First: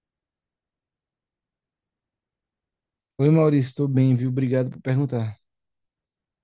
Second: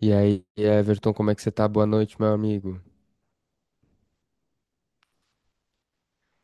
E aí, Everton, como é que você tá? Boa noite, meu amigo. Oi, Maurício, estou bem, viu? Obrigado por perguntar.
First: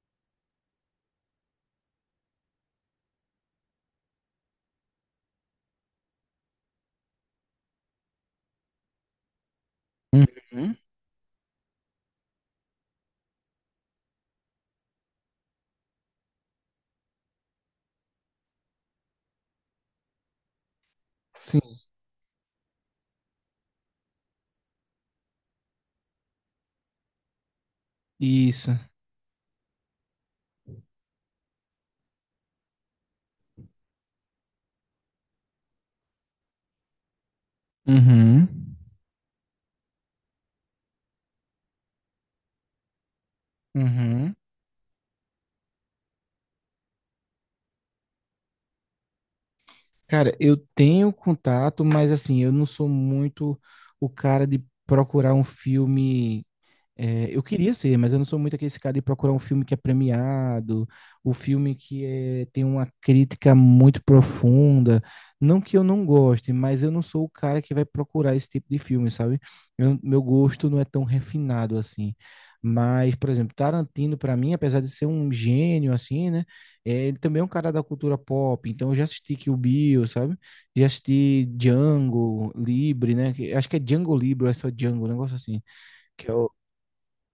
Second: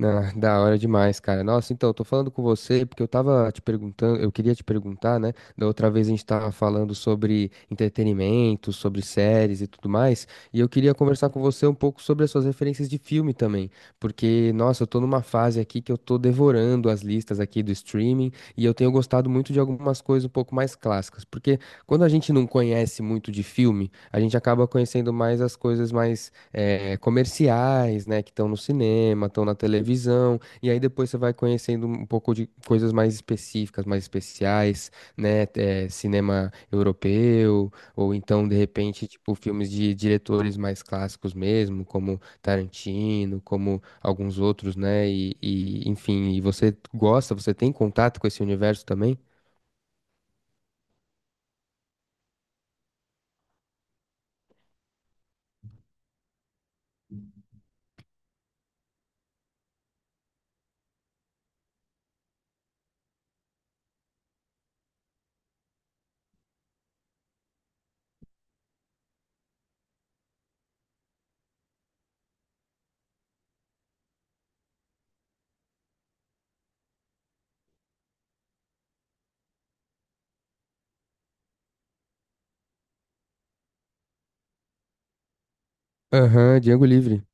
Ah, da hora demais, cara. Nossa, então, eu tô falando com você porque eu queria te perguntar, né? Da outra vez a gente tava falando sobre entretenimento, sobre séries e tudo mais, e eu Uhum. queria conversar com você um pouco sobre as suas referências de filme também, porque, nossa, eu tô numa fase aqui que eu tô devorando as listas aqui do streaming e eu tenho gostado muito de algumas coisas um pouco mais clássicas, porque Sim, quando a gente não conhece muito de filme, a gente acaba conhecendo mais as coisas mais comerciais, né, que estão no isso. cinema, estão na televisão, e aí depois você vai conhecendo um pouco de coisas mais específicas, mais especiais, né, cinema europeu, ou Uhum. então, de repente, tipo, filmes de diretores mais clássicos mesmo, como Tarantino, como Uhum. alguns outros, né, e enfim, e você gosta, você tem contato com esse universo também? Cara, eu tenho contato, mas assim, eu não sou muito o cara de procurar um filme. É, eu queria ser, mas eu não sou muito aquele cara de procurar um filme que é premiado, o filme tem uma crítica muito profunda. Não que eu não goste, mas eu não sou o cara que vai procurar esse tipo de filme, sabe? Meu gosto não é tão refinado assim. Mas, por exemplo, Tarantino, para mim, apesar de ser um gênio, assim, né? Ele também é um cara da cultura pop. Então, eu já assisti Kill Bill, sabe? Já assisti Django Livre, né? Acho que é Django Livre, ou é só Django, um negócio assim que é Aham, Django Livre.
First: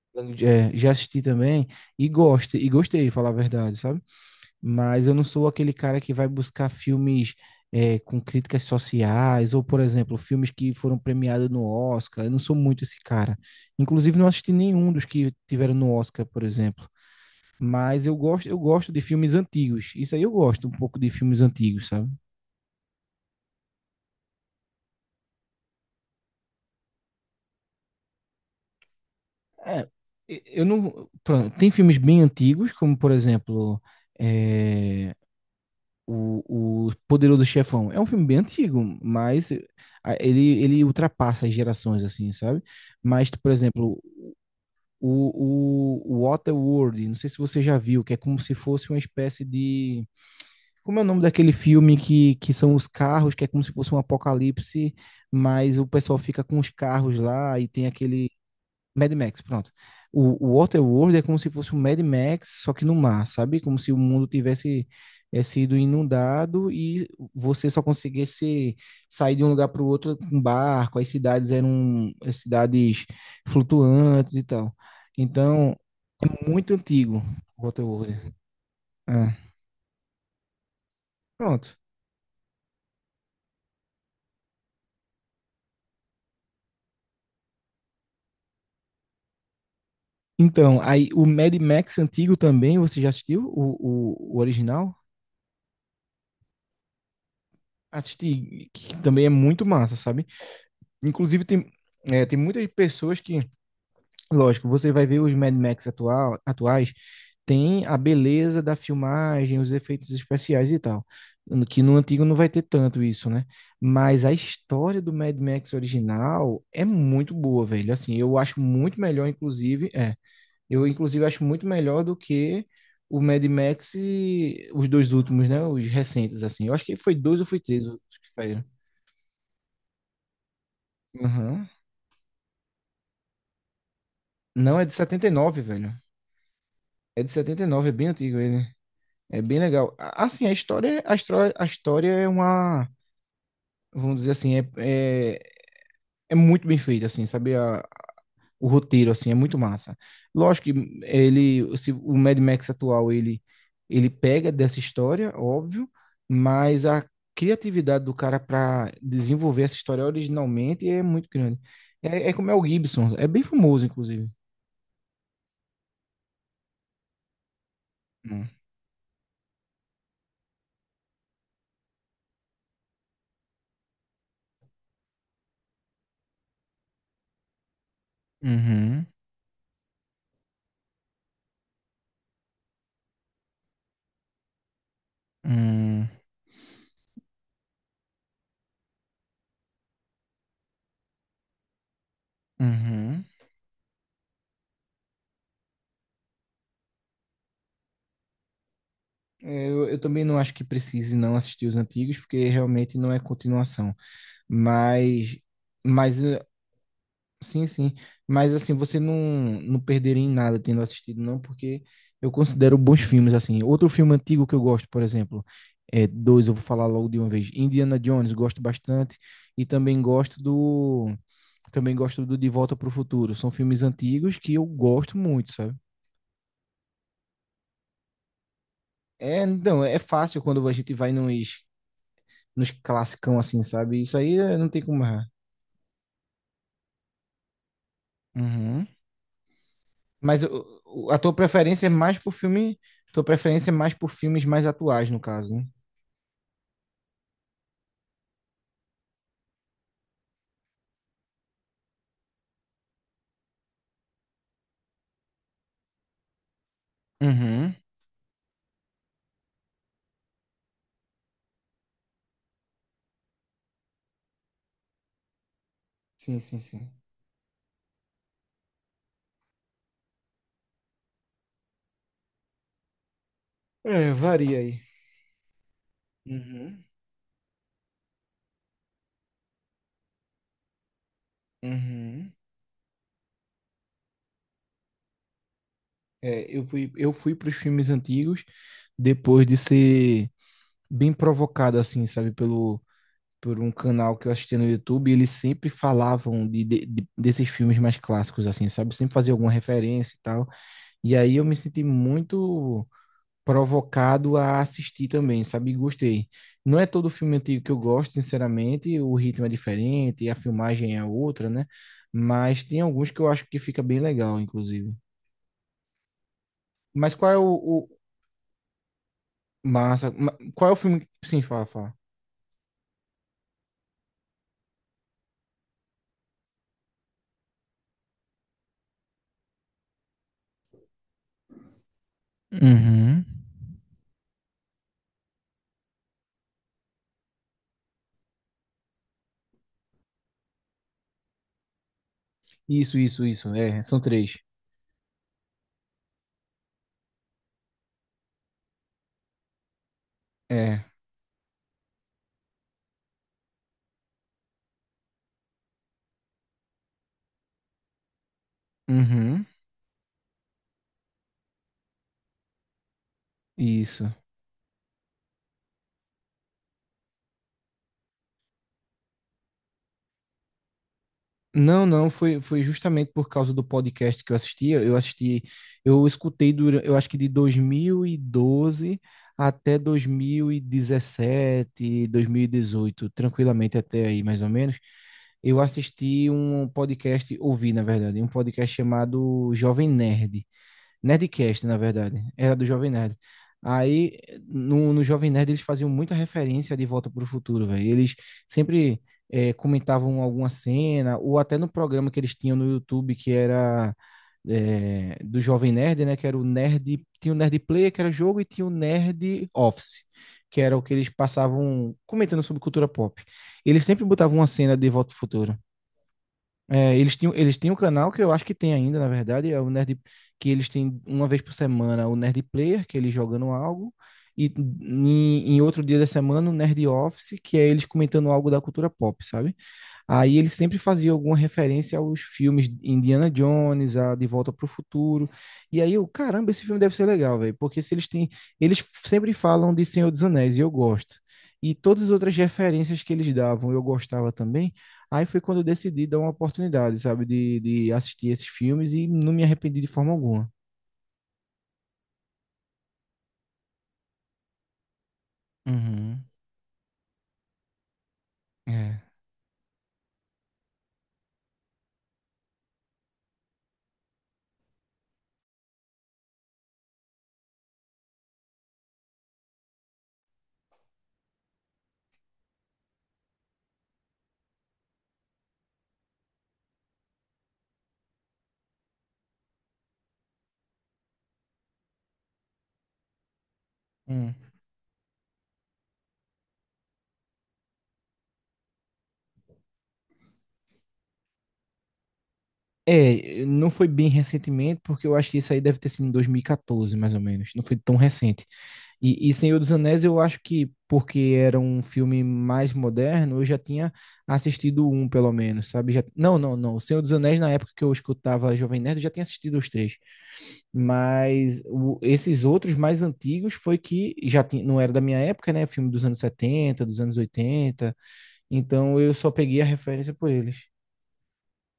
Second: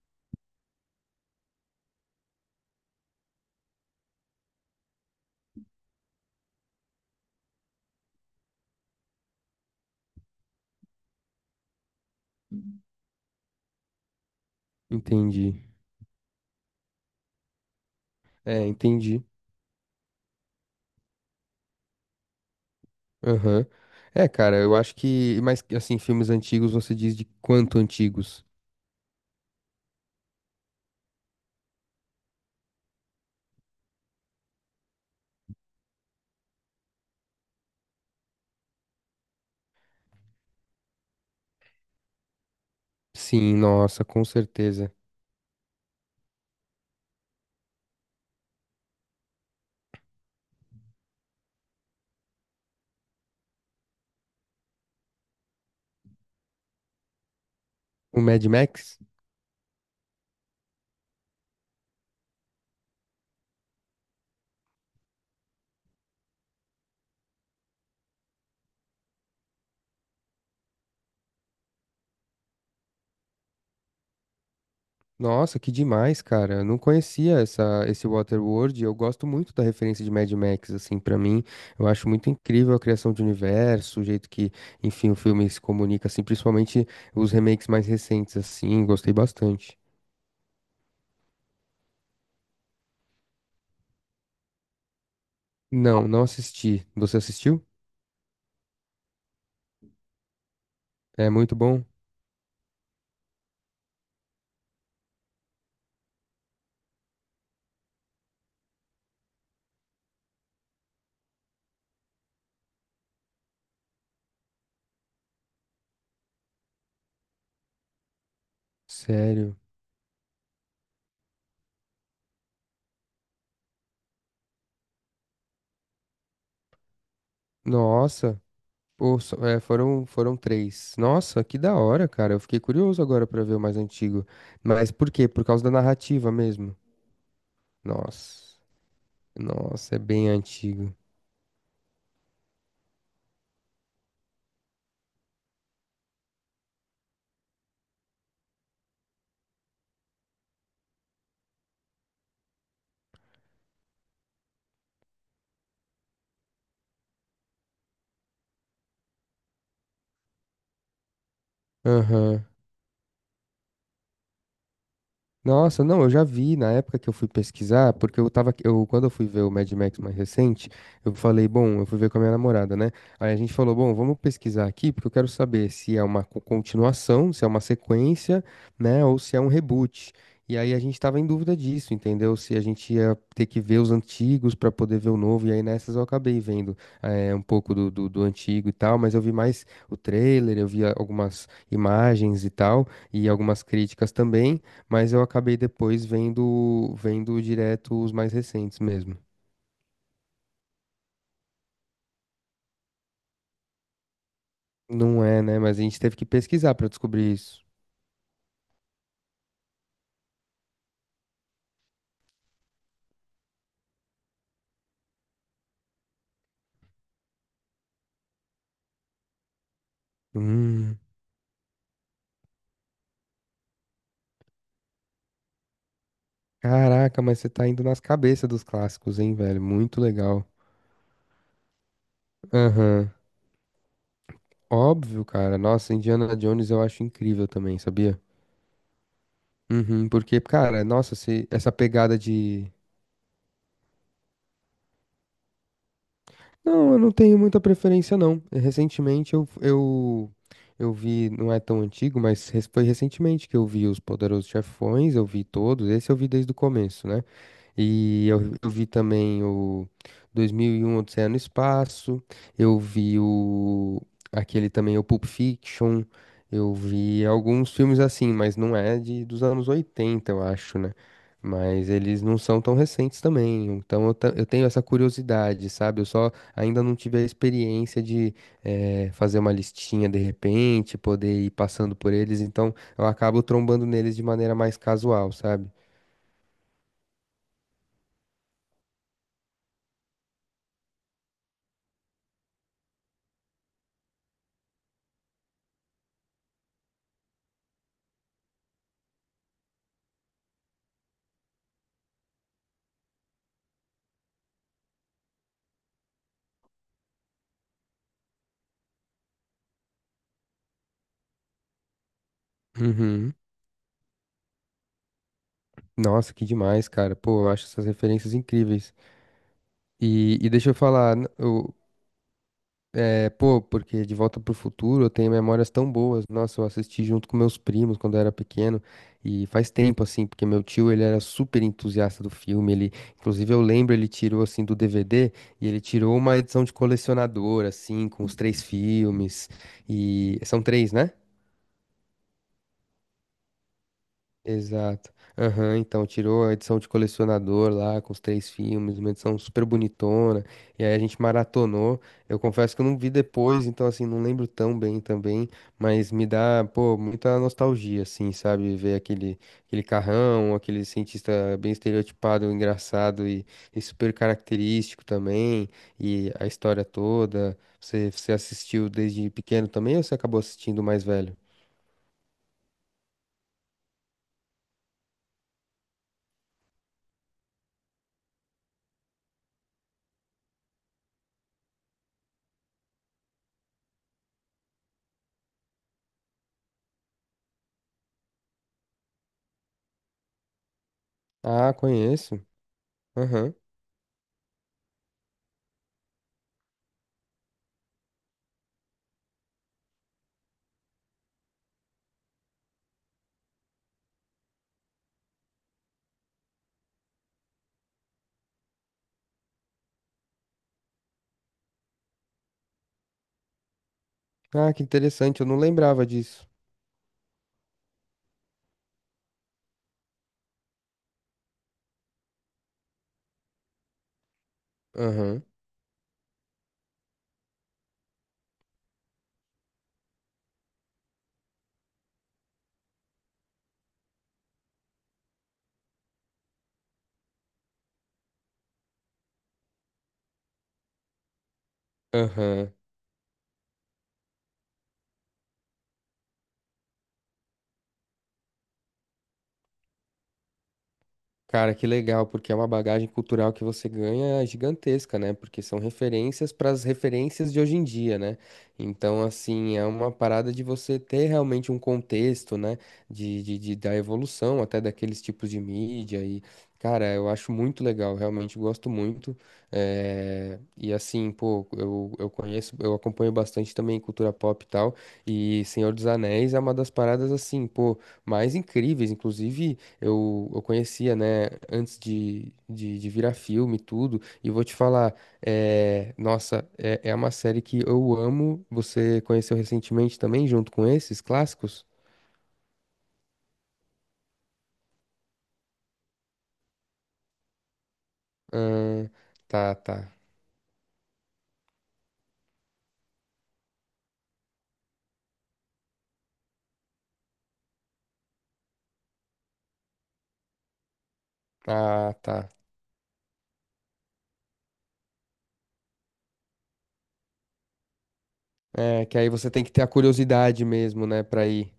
já assisti também, e gosto, e gostei, falar a verdade, sabe? Mas eu não sou aquele cara que vai buscar filmes com críticas sociais, ou, por exemplo, filmes que foram premiados no Oscar. Eu não sou muito esse cara. Inclusive, não assisti nenhum dos que Entendi. tiveram no Oscar, por exemplo. Mas eu gosto, eu É, gosto de entendi. filmes antigos. Isso aí eu gosto um pouco de filmes antigos, sabe? Aham. É, cara, eu acho que. Mas, assim, filmes antigos, você diz de quanto antigos? É, eu não. Pronto, tem filmes bem antigos, como, por exemplo, é, o Poderoso Chefão. É um filme bem antigo, mas ele ultrapassa as gerações, assim, sabe? Mas, por Sim, exemplo, nossa, com certeza. o Waterworld, não sei se você já viu, que é como se fosse uma espécie de. Como é o nome daquele filme que são os carros, que é como se fosse um apocalipse, mas o pessoal fica com os carros lá e tem O aquele Mad Max? Mad Max, pronto. O Waterworld é como se fosse um Mad Max, só que no mar, sabe? Como se o mundo tivesse sido inundado e você só conseguisse sair de um lugar para o outro com barco. As cidades eram as cidades flutuantes e tal. Nossa, que Então, demais, é cara. Eu muito não antigo conhecia o esse Waterworld. Waterworld. Eu gosto É, muito da referência de Mad Max, assim, pra mim. pronto. Eu acho muito incrível a criação de universo, o jeito que, enfim, o filme se comunica, assim, principalmente os remakes mais recentes, assim. Gostei bastante. Então, aí o Mad Max antigo também, você já assistiu o original? Não, não assisti. Você assistiu? Assisti, que também é muito massa, sabe? É Inclusive, muito tem, bom? é, tem muitas pessoas que, lógico, você vai ver os Mad Max atual, atuais, tem a beleza da filmagem, os efeitos especiais e tal. Que no antigo não vai ter tanto isso, né? Mas a história do Mad Max original é muito boa, velho. Assim, eu acho muito melhor, Sério. inclusive. É, eu, inclusive, acho muito melhor do que o Mad Max e os dois últimos, né? Os recentes, assim. Eu acho que foi dois ou foi três os que Nossa. saíram. Pô, só- é, foram, foram três. Nossa, que Aham. da hora, cara. Eu fiquei curioso agora pra ver o mais antigo. Não, é Mas de por setenta quê? e Por nove causa da velho. narrativa mesmo. É de 79, é bem antigo Nossa, ele. É bem legal. nossa, é bem Assim, a antigo. história, a história, a história é uma, vamos dizer assim, é, é muito bem feita, assim, sabe? O roteiro, assim, é muito massa. Lógico que ele, se, o Mad Max atual, ele pega dessa história, óbvio, mas a criatividade do cara para desenvolver essa história originalmente é muito grande. É Aham. como é o Gibson, é bem famoso, inclusive. Nossa, não, eu já vi na época que eu fui pesquisar, porque eu Hum. tava, eu, quando eu fui ver o Mad Max mais recente, eu falei, bom, eu fui ver com a minha namorada, né? Aí a gente falou, bom, vamos pesquisar aqui, porque eu quero saber se é uma co- continuação, se é uma sequência, né, Uhum. ou se é um reboot. E aí a gente tava em dúvida disso, entendeu? Se a gente ia ter que ver os antigos pra poder ver o novo, e aí nessas eu Hum. acabei vendo um pouco do antigo e tal, mas eu vi mais o trailer, eu vi a- algumas imagens e tal, Uhum. e algumas críticas também. Mas eu acabei depois vendo direto os mais recentes mesmo. É, eu também não acho que precise não assistir os antigos, porque realmente não é continuação. Não Mas, é, né? Mas a gente teve mas que eh, pesquisar pra descobrir isso. sim, sim. Mas assim, você não perderia em nada tendo assistido, não, porque eu considero bons filmes, assim. Outro filme antigo que eu gosto, por exemplo, é, dois, eu vou falar logo de uma vez. Indiana Jones, gosto bastante. E também gosto Hum. do. Também gosto do De Volta para o Futuro. São filmes antigos que eu gosto muito, sabe? Caraca, mas você tá indo nas cabeças dos clássicos, hein, É, velho? então, é Muito fácil legal. quando a gente vai nos Aham. classicão, assim, sabe? Isso aí não tem como Óbvio, errar. cara. Nossa, Indiana Jones eu acho incrível também, sabia? Uhum. Uhum, porque, Mas cara, nossa, a tua se, essa preferência é mais pegada por de. filme. Tua preferência é mais por filmes mais atuais, no caso, né? Não, eu não tenho muita preferência, não. Recentemente eu vi, não é tão antigo, mas res- foi recentemente que eu vi Os Poderosos Chefões, eu vi todos, esse eu vi desde o começo, né? Uhum. E eu vi também o 2001 Odisseia no Espaço, eu vi o aquele também o Pulp Fiction, Sim, sim, eu sim. vi alguns filmes assim, mas não é de dos anos 80 eu acho, né? Mas eles não são tão recentes também, então É, eu, ta- eu varia tenho aí. essa curiosidade, sabe? Eu só ainda Uhum. não tive a experiência de fazer uma listinha de repente, poder ir passando por Uhum. eles, então eu acabo trombando neles de maneira mais casual, sabe? É, eu fui para os filmes antigos depois de ser bem provocado, assim, sabe, por um canal que eu assistia no YouTube. E eles sempre falavam desses filmes mais clássicos, assim, sabe? Sempre fazia alguma referência e tal. E aí eu me senti muito provocado a assistir também, sabe? Gostei. Não é todo filme antigo que eu gosto, sinceramente, o ritmo é diferente, a filmagem é outra, né? Mas tem alguns que eu Uhum. acho que fica bem legal, inclusive. Nossa, que demais, Mas cara. qual é Pô, eu acho essas referências incríveis. massa? E Qual deixa é eu o filme? falar, n- Sim, fala, eu, fala. é, Pô, porque De Volta pro Futuro eu tenho memórias tão boas. Nossa, eu assisti junto com meus primos quando eu era pequeno. E faz tempo, assim, porque meu tio, ele era super entusiasta do filme. Ele, Uhum. inclusive, eu lembro, ele tirou, assim, do DVD e ele tirou uma edição de colecionador, assim, com os 3 filmes. E são 3, né? Isso, isso, isso. É, são três. Exato. Aham, então tirou a edição de colecionador lá com os 3 filmes, uma edição super bonitona. É. E aí a gente maratonou. Eu confesso que eu não vi depois, então assim, não lembro tão bem também, mas me dá, pô, muita nostalgia assim, sabe, ver aquele Uhum. aquele carrão, aquele cientista bem estereotipado, engraçado e Isso. super característico também, e a história toda. Você assistiu desde pequeno também ou você acabou assistindo mais velho? Não, não, foi justamente por causa do podcast que eu assistia. Eu assisti, eu escutei durante, eu acho que de 2012 até 2017, 2018, tranquilamente até aí, mais ou menos. Eu assisti um podcast, ouvi, na verdade, um podcast chamado Jovem Nerd. Nerdcast, Ah, na verdade. conheço. Era do Jovem Nerd. Aham. Aí, no Jovem Nerd, eles faziam muita referência de Volta para o Futuro, velho. Eles sempre comentavam alguma cena, ou até no programa que eles tinham no YouTube, que era do Jovem Nerd, né? Que era o Nerd. Tinha o Nerd Player, que era jogo, e tinha o Nerd Office, que era o que eles passavam comentando sobre cultura pop. Eles sempre botavam uma Ah, cena que de Volta para o interessante, eu Futuro. não lembrava disso. É, eles tinham um canal que eu acho que tem ainda, na verdade, é o Nerd, que eles têm uma vez por semana o Nerd Player, que é eles jogando algo, e Aham, em outro dia da semana o Nerd Office, que é eles comentando algo da cultura pop, sabe? Aí eles sempre faziam alguma referência aos filmes Indiana Jones, a De Volta para o Futuro. E aí eu, caramba, esse filme deve ser legal, velho, porque se eles têm, eles sempre falam de Senhor dos Anéis e eu gosto. E todas as outras aham. referências que eles davam, eu gostava também. Aí foi quando eu decidi dar uma oportunidade, sabe, de assistir esses filmes e não me arrependi de forma alguma. Cara, que legal, porque é uma bagagem cultural que você ganha gigantesca, né? Porque são Uhum. referências para as referências de hoje em dia, né? É. Então, assim, é uma parada de você ter realmente um contexto, né? Da evolução até daqueles tipos de mídia. E, cara, eu acho muito legal, realmente gosto muito. E, assim, pô, eu conheço, eu acompanho bastante também cultura pop e tal. E Senhor dos Anéis é uma das paradas, assim, pô, mais incríveis, inclusive eu conhecia, né, antes de virar filme e tudo. Hum. E vou te falar, é, nossa, é uma série que eu amo. Você conheceu recentemente também, junto com esses clássicos? É, não foi bem recentemente, porque eu acho que isso aí deve ter sido em 2014, mais ou menos. Não foi tão recente. Ahn, E Senhor dos tá, tá. Anéis, eu acho que, porque era um filme mais moderno, eu já tinha assistido um, pelo menos, sabe? Já. Não, não, não. O Senhor dos Anéis, na época que eu escutava Jovem Nerd, eu já tinha assistido os três. Mas Ah, esses tá. outros mais antigos foi que já tinha, não era da minha época, né? Filme dos anos 70 dos anos oitenta. Então É, eu que aí só você peguei tem a que ter a referência por curiosidade eles. mesmo, né, pra ir.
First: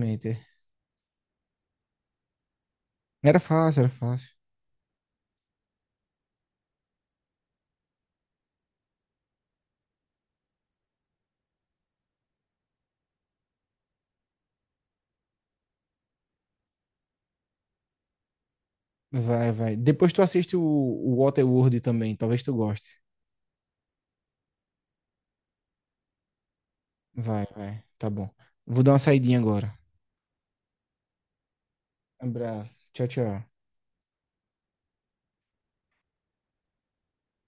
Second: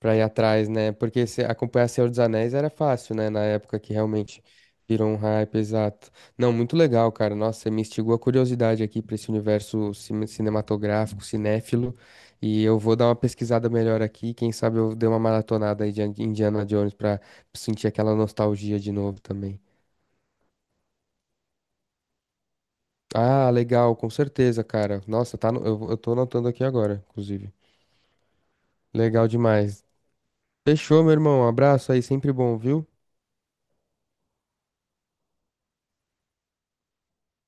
Pra ir atrás, né? Porque se acompanhar Senhor dos Anéis era fácil, né? Era Na época fácil, era que fácil. realmente virou um hype, exato. Não, muito legal, cara. Nossa, você me instigou a curiosidade aqui pra esse universo cine- cinematográfico, cinéfilo. E eu vou dar uma pesquisada melhor aqui. Quem sabe eu dei uma maratonada aí de Indiana Jones pra sentir aquela nostalgia de novo Vai, também. vai. Depois tu assiste o Waterworld também, talvez tu goste. Ah, legal, com certeza, cara. Nossa, tá no- eu, vou- eu tô anotando aqui agora, Vai, inclusive. vai. Tá bom. Vou dar uma Legal saidinha agora. demais. Fechou, meu irmão. Um abraço aí, sempre bom, Abraço. viu? Tchau, tchau.